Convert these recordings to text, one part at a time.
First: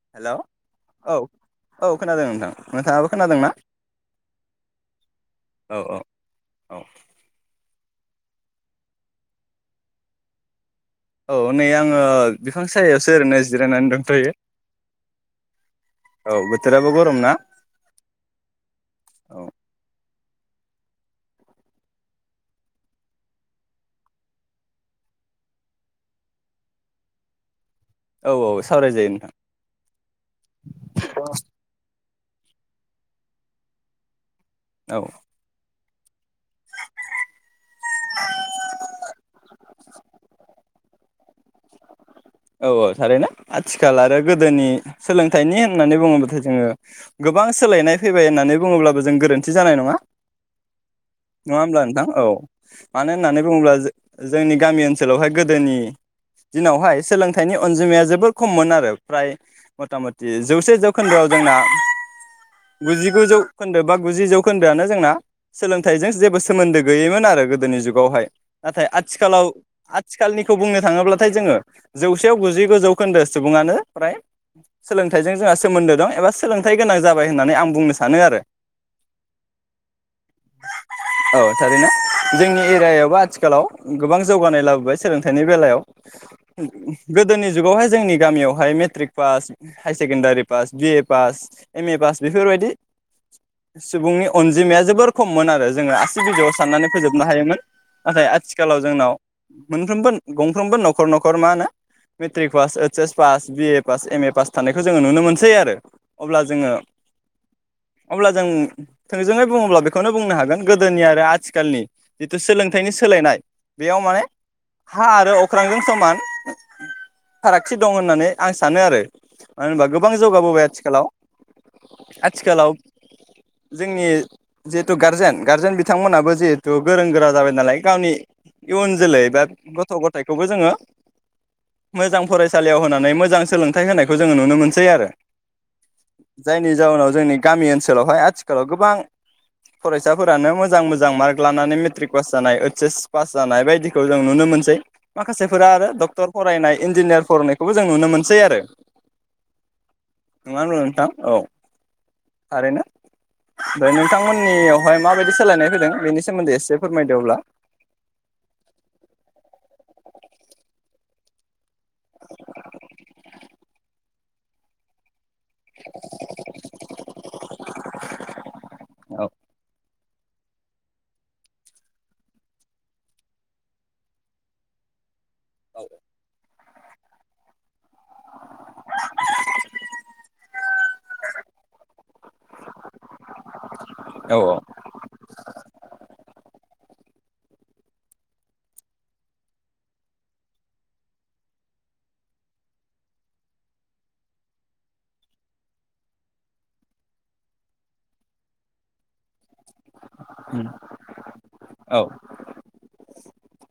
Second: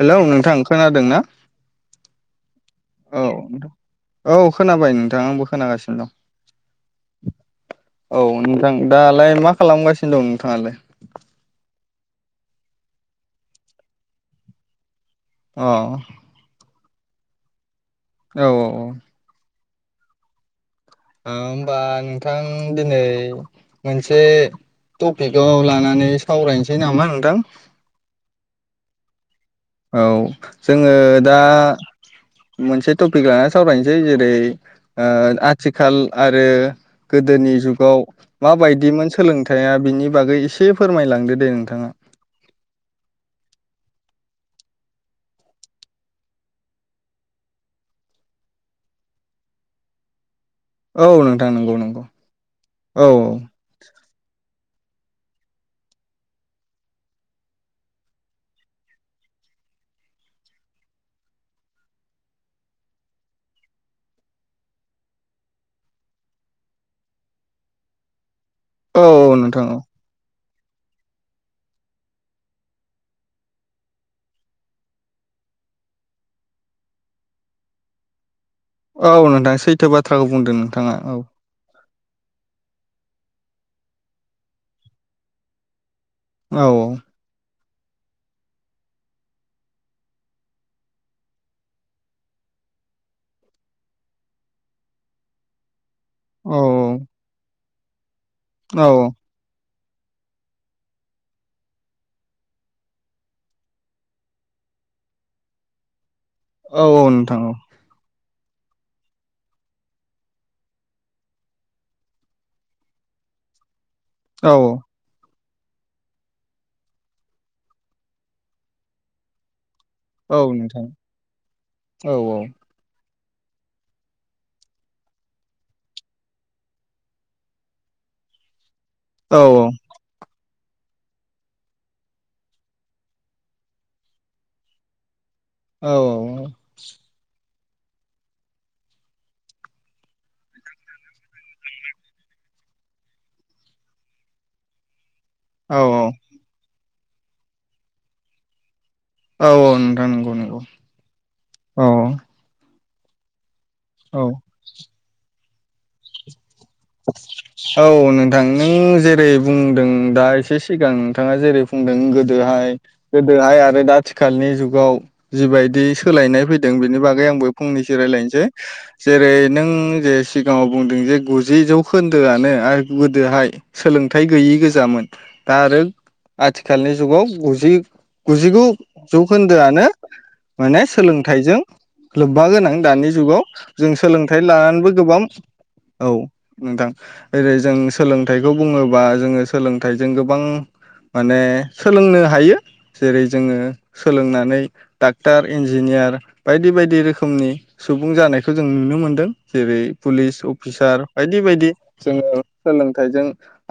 Hello hello नोंथां खोनादों औ ना औ खोनादों नोंथां नोंथाङाबो औ खोनादोंना नोंथां औ खोनाबाय नोंथां आंबो औ औ खोनागासिनो औ दं औ नोंथां दालाय मा खालामगासिनो दं नोंथाङालाय औ नै आङो बिफां सायायावसो ओरैनो जिरायनानै दंथयो अ औ बेथोराबो ग रम ना? औ औ-औ औ ओ होम्बा नोंथां दिनै मोनसे टपिकआव लानानै सावरायनोसै नामा नोंथां? औ औ सावरायजायो नोंथां औ जोङो दा मोनसे टपिक लानानै सावरायनोसै जेरै ओ औ आ आथिखाल आरो गोदोनि जुगाव माबायदिमोन सोलोंथाइया बिनि बागै एसे फोरमायलांदो दे नोंथाङा औ औ थारैनो आथिखाल आरो गोदोनि सोलोंथाइनि होननानै बुङोब्लाथाय जोङो गोबां सोलायनाय फैबाय होननानै बुङोब्लाबो जों गोरोन्थि जानाय नङा। औ नोंथां नङा नंगौ होमब्ला नंगौ नोंथां औ औ मानो होननानै बुङोब्ला जो-जोंनि गामि ओनसोलावहाय गोदोनि दिनावहाय सोलोंथाइनि अनजिमाया जोबोर खममोन आरो फ्राय मथा मथि जौसे जौखोन्दोआव जोंना गुजिगु जौखोन्दो बा गुजि जौखोन्दोआनो जोंना सोलोंथाइजों जेबो सोमोन्दो गैयैमोन आरो गोदोनि जुगावहाय। नाथाय औ औ आथिखालाव नोंथां औ आथिखालनि खौ बुंनो थाङोब्लाथाय जोङो जौसेयाव गुजिगु जौखोन्दो सुबुङानो फ्राय सोलोंथाइजों जोंहा सोमोन्दो दं एबा सोलोंथाइ गोनां जाबाय होननानै आं बुंनो सानो आरो औ नोंथां सैथो बाथ्राखौ बुंदों नोंथाङा औ जोंनि एरियायावबो आथिखालाव गोबां जौगानाय लाबोबाय सोलोंथाइनि बेलायाव औ गोदोनि जुगावहाय जोंनि गामियावहाय matric pass higher secondary pass BA pass M A pass बेफोरबायदि सुबुंनि अनजिमाया जोबोर खममोन आरो जों बिजौआव औ साननानै फोजोबनो हायोमोन। नाथाय आथिखालाव औ जोंनाव मोनफ्रोमबो गंफ्रोमबो नखर नखर मा होनो matric pass H S pass BA pass M A pass थानायखौ जोङो नुनो मोनसै आरो अब्ला जोङो औ औ नोंथां औ अब्ला जों थोंजोङै बुङोब्ला बेखौनो बुंनो हागोन गोदोनि आरो आथिखालनि जिथु सोलोंथाइनि सोलायनाय बेयाव माने औ हा आरो अ ख्रांजों समान फारागथि दं होननानै आं सानो आरो मानो होनबा गोबां औ जौगाबोबाय नोंथां आथिखालाव औ आथिखालाव जोंनि जिहेतु गारजेन गारजेन बिथांमोनाबो जिहेतु गोरों गोरा जाबाय नालाय गावनि इयुन जोलै औ बा गथ गथायखौबो जोङो मोजां फरायसालियाव होनानै मोजां सोलोंथाइ होनायखौ जोङो नुनो मोनसै आरो औ जायनि जाउनाव जोंनि गामि ओनसोलावहाय आथिखालाव गोबां फरायसाफोरानो मोजां मोजां मार्क लानानै मेट्रिक पास जानाय ओइस एस पास जानाय बायदिखौ जों नुनो मोनसै माखासेफोरा औ आरो दक फरायनाय इन्जिनियार फरायनायखौबो जों नुनो मोनसै आरो औ औ नोंथां नंगौ नङा नंगौ होनब्ला नोंथां औ औ थारैनो [inaudible] औ नोंथांमोननियावहाय माबायदि सोलायनाय होदों बे सोमोन्दै एसे फोरमायदो अब्ला औ नोंथां नों जेरै बुंदों दा एसे सिगां नोंथाङा जेरै बुंदों गोदोहाय गोदोहाय आरो दा आथिखालनि जुगाव जिबायदि सोलायनाय फैदों बिनि बागै आंबो फंनैसो रायज्लायनोसै औ जेरै नों जे सिगाङाव बुंदों जे गु जि जौखोन्दोआनो आरो गोदोहाय सोलोंथायाइ गैयि गोजामोन दा आरो आथिखालनि जुगाव गुजि गुजिगु जौखोन्दोआनो माने सोलोंथाइजों लोब्बा गोनां दानि जुगाव जों सोलोंथाइ औ औ लानानैबो गोबां औ नोंथां ओरै जों सोलोंथाइखौ बुङोबा जोङो सोलोंथाइजों गोबां माने सोलोंनो हायो जेरै जोङो सोलोंनानै डाक्टार इन्जिनियार बायदि बायदि रोखोमनि सुबुं जानायखौ जों नुनो मोनदों जेरै पुलिस औ अफिसार बायदि बायदि जोङो सोलोंथाइजों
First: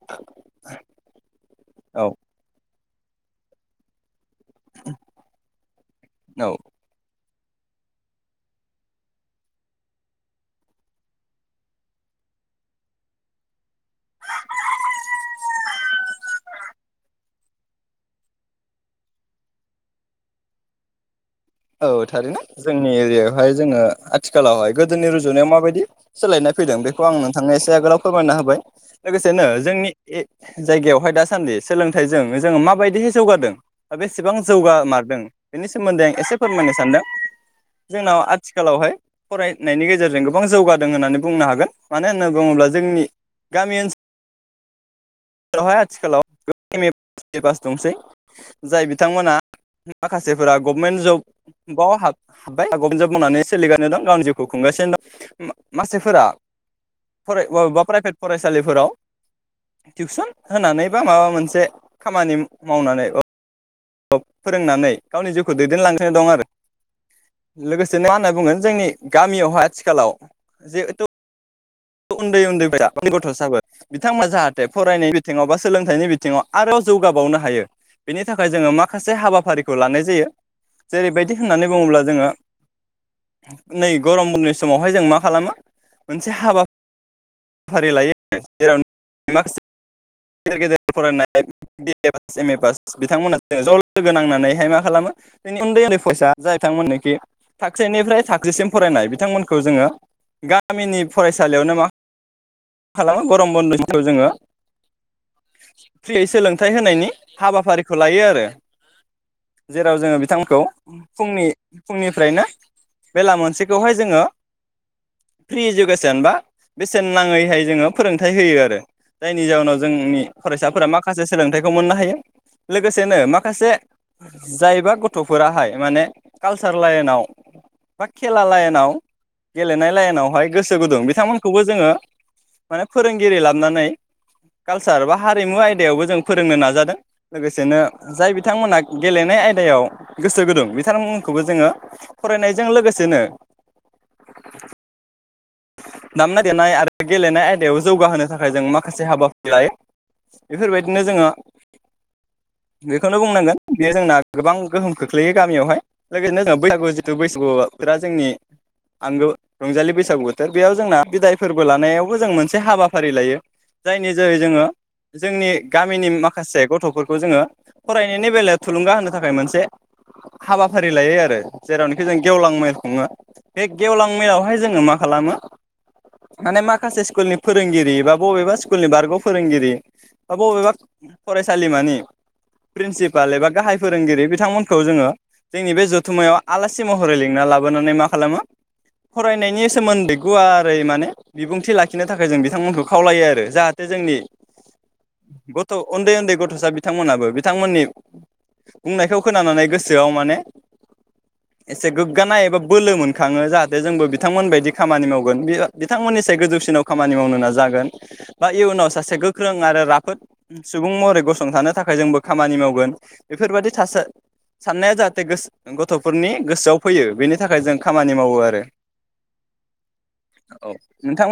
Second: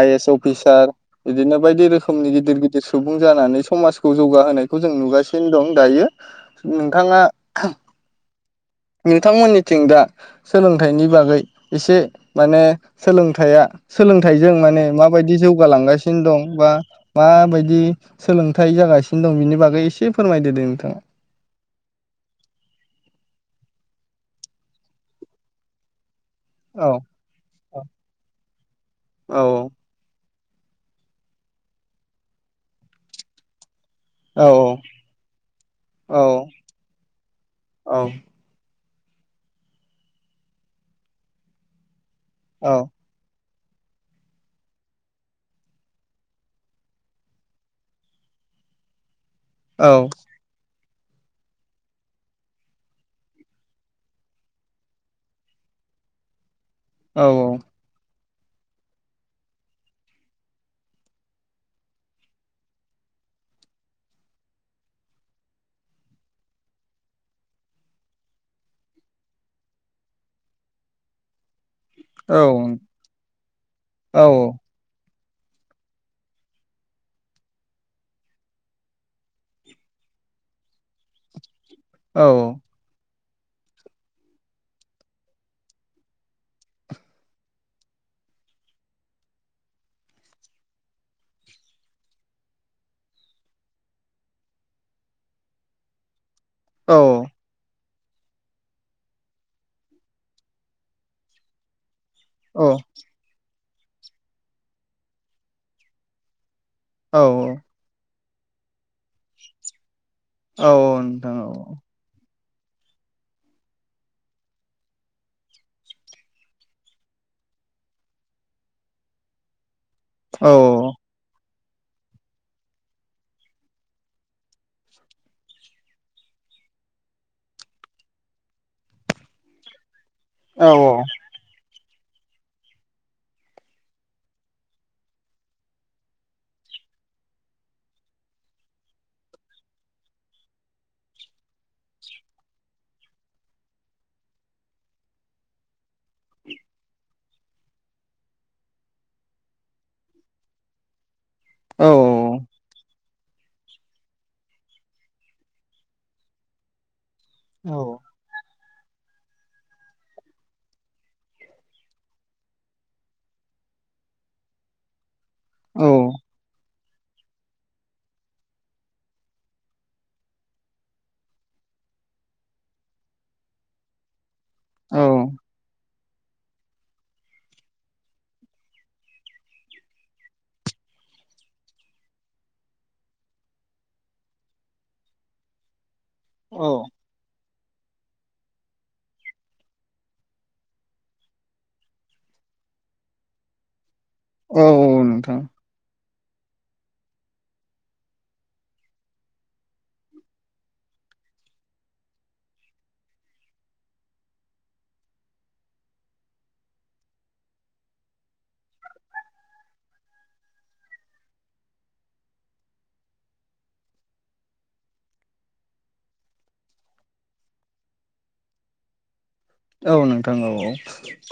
आइ ए एस अफिसार बिदिनो बायदि औ रोखोमनि गिदिर गिदिर सुबुं जानानै समाजखौ जौगाहोनायखौ जों नुगासिनो दं दायो औ नोंथाङा [unintelligible] नोंथांमोननिथिं दा सोलोंथाइनि बागै एसे माने सोलोंथाइया सोलोंथाइजों माने माबायदि जौगालांगासिनो दं बा माबायदि सोलोंथाइ जागासिनो दं बिनि बागै एसे फोरमायदो दे नोंथा औ थारैनो जोंनि एरियायावहाय जोङो आथिखालावहाय गोदोनि रुजुनायाव माबायदि सोलायनाय फैदों औ बेखौ आं नोंथांनो एसे आगोलाव फोरमायना होबाय औ लोगोसेनो जोंनि ए जायगायावहाय दासान्दि सोलोंथाइजों जोङो माबायदिहाय जौगादों बेसेबां औ जौगा मारदों बेनि सोमोन्दै आं औ एसे फोरमायनो सानदों औ जोंनाव आथिखालावहाय फरायनायनि गेजेरजों गोबां जौगादों होननानै बुंनो हागोन मानो होनना बुङोब्ला औ जोंनि गामि ओनसोल जेरावहाय आथिखालाव गोबां M A pass B A pass दंसै जाय बिथांमोना औ मााखासे फोरा गभमेन्ट जबाव हाबबाय गभमेन्ट जब मावनानै सोलिगानो दं गावनि जिउखौ खुंगासिनो दं मानसिफोरा औ [unintelligible] फरायसालिफोराव टिउसन होनानै बा माबा मोनसे खामानि मावनानै फोरोंनानै गावनि जिउखौ दैदेनलांगसिनो दं आरो लोगोसेनो मा होनना बुङो जोंनि गामियावहाय आथिखालाव जिहेथु उन्दै उन्दै [unintelligible] बिथांमोना औ जाहाथे फरायनाय बिथिङाव बा सोलोंथाइनि बिथिङाव आरोबाव जौगाबावनो हायो बेनि थाखाय जोङो माखासे हाबाफारिखौ लानाय जायो जेरैबायदि होननानै बुङोब्ला औ जोङो नै गरम बन्दनि समावहाय जों मा खालामो मोनसे हाबा फारि लायो जेराव माखासे गेजेर गेजेर फरायनाय B A pass M A pass बिथांमोना ज ज लोगो नांनानैहाय मा खालामो जोंनि उन्दै उन्दै फरायसा जाय थां‌ मोनखि औ थाग सेनिफ्राय थाखोसिम फरायनाय बिथांमोनखौ जोङो गामिनि फरायसालियावनो मा खालामो गरम बन्द खौ जोङो फ्रियै सोलों थाय होनायनि औ हाबाफारिखौ लायो आ रो जेराव जोङो थांमोनखौ औ नोंथां फुंनि फुंनिफ्रायनो बेला मोनसेखौहाय जोङो फ्रि इडुकेसन बा बेसेन नाङैहाय जोङो फोरोंथाइ होयो आरो जायनि जाउनाव जोंनि औ फरायसाफोरा माखासे सोलोंथाइ खौ मोननो हायो लोगोसेनो माखासे जायबा गथ'फोराहाय माने कालसार लाइनाव बा खेला लाइनाव गेलेनाय लाइनावहाय औ गोसो गुदुं बिथांमोनखौबो जोङो माने फोरोंगिरि लाबोनानै कालसार बा हारिमु आयदायावबो जों फोरोंनो नाजादों लोगोसेनो जाय बिथांमोनहा गेलेनाय आयदायाव गोसो गुदुं बिथांमोनखौबो जोङो फरायनायजों लोगोसेनो दामनाय-देनाय आरो गेलेनाय आयदायाव जौगाहोनो थाखाय जों माखासे हाबाफारि लायो बेफोरबायदिनो जोङो औ बेखौनो बुंनांगोन बेयो जोंना गोबां गोहोम खोख्लैयो गामियावहाय लोगोसेनो जोंङो बैसागु थु बैसागुफोरा जोंनि आंगो रंजालि बैसागु बो बेयाव जोंना बिदाय फोरबो लानायावबो जों मोनसे हाबाफारि लायो जायनि जेरै जोङो जोंनि औ गामिनि माखासे गथफोर खौ जोङो फरायनायनि बेलायाव थुलुंगा होनो थाखाय मोनसे हाबाफारि लायो आरो जेरावनोखि जों गेवलां मेल खुङो बे गेवलां मेलावहाय जोङो मा औ खालामो माने माखासे स्कुलनि फोरोंगिरि बा बबेबा स्कुलनि बारग' फोरोंगिरि बा बबेबा फरायसालिमानि प्रिन्सिपाल एबा गाहाय फोरोंगिरि बिथांमोनखौ जोङो जोंनि बे जु थुमायाव आलासि औ महरै लिंना लाबो नानै मा खालामो फरायनायनि सो सोमोन्दै गुवारै माने बिबुंथि लाखिनो थाखाय जों बिथांमोनखौ खावलायो आरो जाहाथे जोंनि औ औ नोंथां। गथ' उन्दै उन्दै गथ'सा बिथांमोनाबो बिथांमोननि बुंनायखौ खोनानानै गोसोआव माने एसे गोग्गानाय एबा बोलो मोनखाङो जाहाथे जोंबो बिथांमोनबायदि खामानि मावगोन बि-बिथांमोननिसाय गोजौसिनाव खामानि मावनो नाजागोन बा इयुनाव सासे गोख्रों आरो राफोद सुबुं महरै गसंथानो थाखाय जोंबो खामानि मावगोन बेफोरबायदि थासा साननाया जाहाथे गोस गथ'फोरनि गोसोआव फैयो बेनि थाखाय जों खामानि मावो आरो। औ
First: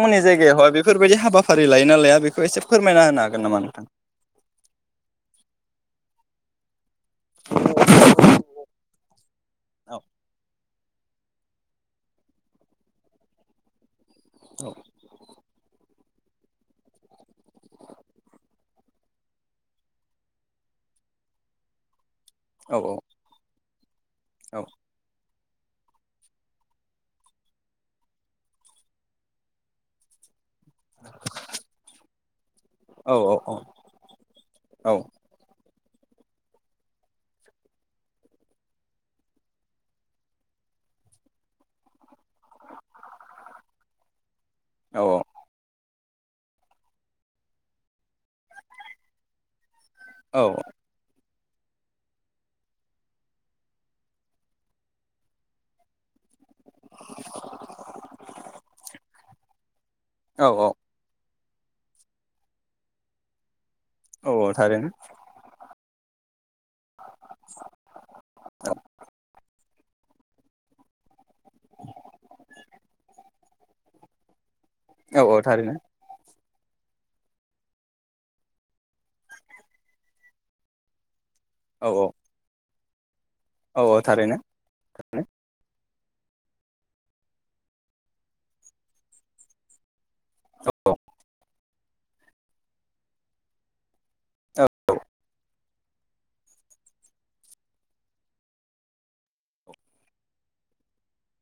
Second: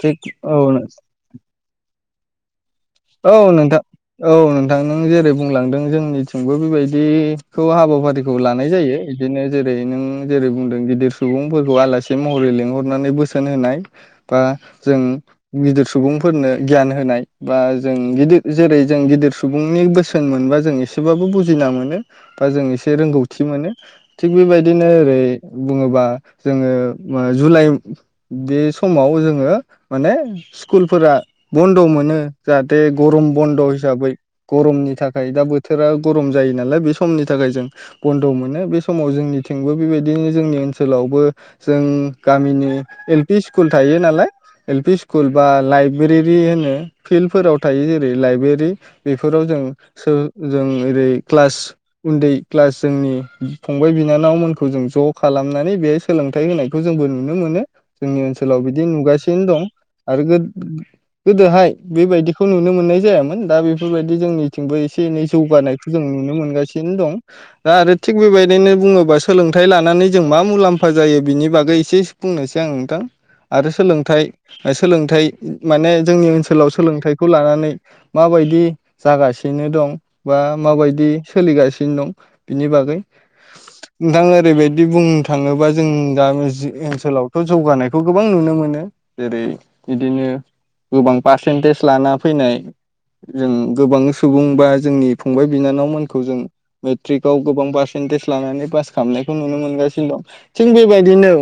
थिग औ जायगायावहाय बेफोरबायदि हाबाफारि लायो नालाया? बेखौ एसे फोरमायना होनो औ हागोन नामा नोंथां औ नोंथां नों जेरै बुंलांदों जोंनिथिंबो बेबायदि दिखौ हाबाफारिखौ लानाय जायो बिदिनो जेरै औ नों जेरै बुंदों गिदिर सुबुंफोरखौ आलासि महरै लिंहरनानै बोसोन होनाय बा जों गिदिर सुबुंफोरनो गियान होनाय बा जों गिदिर जेरै जों गिदिर सुबुंनि बोसोन मोनबा जों एसेबाबो बुजिना मोनो। बा जों औ एसे रोंगौथि मोनो। [unintelligible] थिग बेबायदिनो ओरै बुङोबा जोंङो जुलाइ बे समाव जोंङो माने स्कुलफोरा बन्द मोनो जाहाथे औ गरम बन्द हिसाबै औ गरमनि थाखाय दा बोथ बोथोरा गरम जायो नालाय बे समनि थाखाय जों बन्द मोनो बे समाव जोंनिथिंबो बेबायदिनो जोंनि ओनसोलावबो जों गामिनि एल पि स्कुल थायो नालाय एल पि औ स्कुल बा लाइब रेरि होनो फिल्डफोराव थायो जेरै लाइब्रेरि बेफोराव जों सोर औ जों ओरै क्लास उन्दै क्लास जोंनि फंबाय बिनानावमोनखौ जों ज खालामनानै बेहाय सोलों फोथाय होनायखौ जोंबो नुनो मोनो जोंनि ओनसोलाव बिदि नुगासिनो दं आरो गो औ गोदोहाय बेबायदिखौ नुनो मोननाय जायामोन दा बे बेफोरबायदि औ औ जोंनिथिंबो थारैनो एसे एनै जौगानाय जों नुनो मोनगासि [unintelligible] दं दा आरो थिग बेबायदिनो बुङोबा सोलोंथाइ लानानै जों मा मुलाम्फा जायो बिनि बागै एसे बुंनोसै आं नोंथां आरो सोलोंथाइ औ सोलोंथाइ औ थारैनो माने जोंनि ओनसो ओनसोलाव सोलोंथाइखौ लानानै माबायदि जागासिनो दं बा माबायदि औ सोलिगासिनो औ दं बिनि बाग औ औ नोंथां थारैनो ओरैबायदि बुंनो थाङोबा जों गामि ओनसोलावथ' जौगानायखौ गोबां नुनो मोनो जेरै- बिदिनो गोबां पारसेन्टेज लाना फैनाय जों गोबां सुबुं औ बा जोंनि फंबाय बिनानावमोनखौ जों मेट्रिकआव गोबां पारसेन्टेज लानानै पास खालामनायखौ नुनो मोनगासिनो दं थिग बेबायदिनो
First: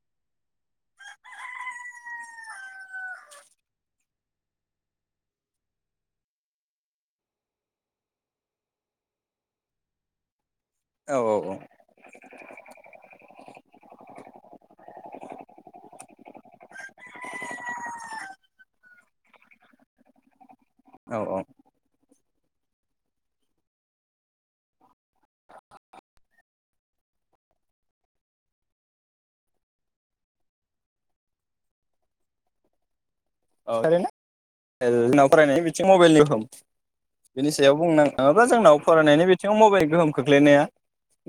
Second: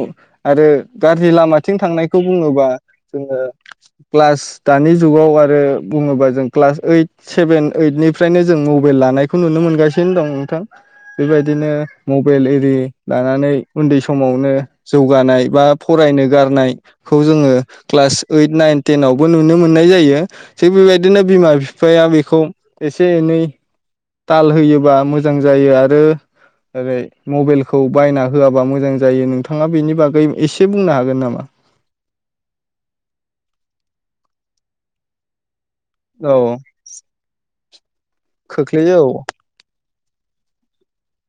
आरो गाज्रि लामाथिं थांनायखौ बुङोबा जोङो क्लास दानि जुगाव आरो बुङोबा जों क्लास ओइट सेभेन ओइदनिफ्रायनो जों मबाइल लानायखौ नुनो मोनगासिनो दं नोंथां। औ औ बेबायदिनो मबाइल इरि लानानै उन्दै समावनो जौगानाय बा फरायनो गारनायखौ जोङो क्लास ओइट नाइन तेनाव बो नुनो मोननाय जायो। थिग औ बेबायदिनो औ बिमा बिफाया बे खौ एसे एनै ताल होयोबा मोजां जायो आरो ओरै मबाइलखौ बायना होआबा मोजां जायो नोंथाङा बेनि बागै एसे बुंनो हागोन नामा? [unintelligible] फरायनाय बिद [unintelligible] मबाइलनि औ बिनिस सायाव बुंनो नङाबा जोंनाव खोख्लैयो फरायनायनि बिथिङाव मबे गोहोम खोख्लैनाया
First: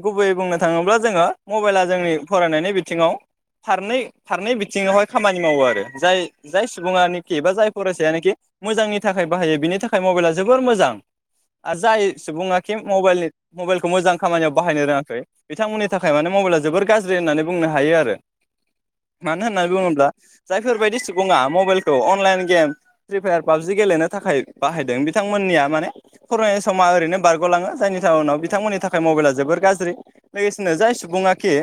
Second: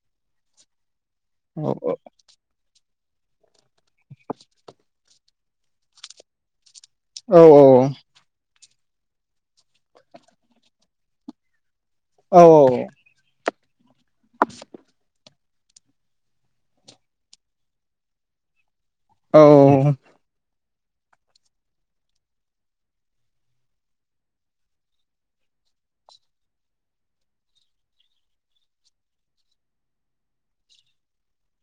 गुबैयै बुंनो थाङोब्ला जोङो औ मबाइला जोंनि फरायनायनि बि थिङाव फारनै फारनै बिथिङावहाय खामानि मावो आरो जाय जायस बुङा औ निखि बा जाय फरायसायानाखि मोजांनि थाखाय बाहायो बिनि थाखाय मबाइला जोबोर मोजां। आरो जाय औ सुबुङाखि मबाइलनि मबाइलखौ मोजां खामानियाव बाहायनो रोङाखै बिथांमोननि थाखाय माने मबाइला जोबोर गाज्रि होननानै बुंनो हायो आरो औ मानो होनना बुङोब्ला जायफोरबायदि सुबुङा मब मबाइलखौ online game free fire PUBG गेलेनो थाखाय बाहायदों बिथांमोननिया माने फरायनाय समा ओरैनो बारगलाङो जायनि जाहनाव बिथांमोननि थाखाय मबाइला जोबोर गाज्रि लोगोसेनो जाय सुबुङाखि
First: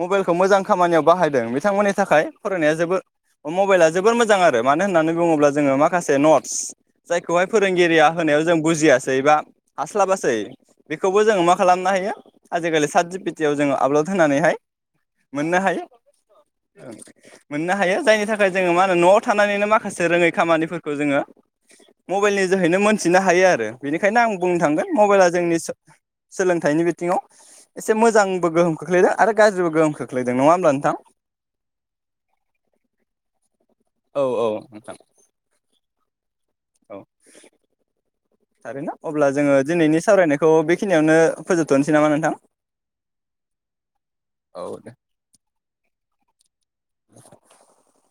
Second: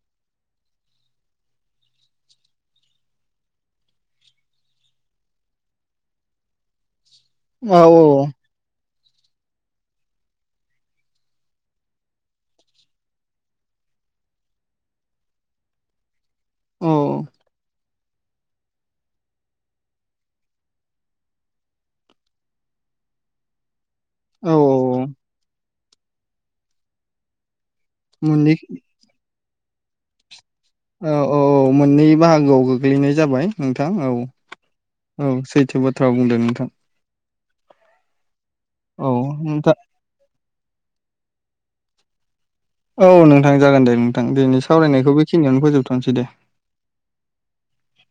मबाइलखौ मोजां खामानियाव बाहायदों बिथांमोननि थाखाय फरायनाया जेबो ओ मबाइला जोबोर मोजां आरो मानो होननानै बुङोब्ला जोङो माखासे नटस जायखौहाय फोरोंगिरिया होनायाव जों बुजियास सै बा हास्लाबासै बेखौबो जोङो मा खालामनो हायो आजिखालि सात जि पि टि आव जोङो आपलड होनानैहाय मोननो हायो। औ ओं मोननो हायो। जायनि थाखाय जोङो मा होनो न'आव थानानैनो माखासे रोङै खामानिफोरखौ जोङो मबाइलनि जोहैनो मोनथिनो हायो आरो। बेनिखायनो आं औ बुंनो थांगोन मबाइला जोंनि स सोलोंथाइनि बिथिङाव। एसे मोजांबो मोननै गोहोम खोख्लैदों आरो गाज्रिबो गोहोम खोख्लै औ औ औ मोननै बाहागोआव गोग्लैनाय जाबाय नोंथां औ औ सैथो बाथ्रा बुंदों नोंथां। औ आरोना औ अब्ला जोङो नोंथां दिनैनि सावरायनाय खौ बेखिनियावनो फोजोबथनोसै नामा नोंथां? औ नोंथां जागोन दे नोंथां दिनै औ दे सावरायनायखौ बेखिनियावनो फोजोबथनसै दे। [inaudible]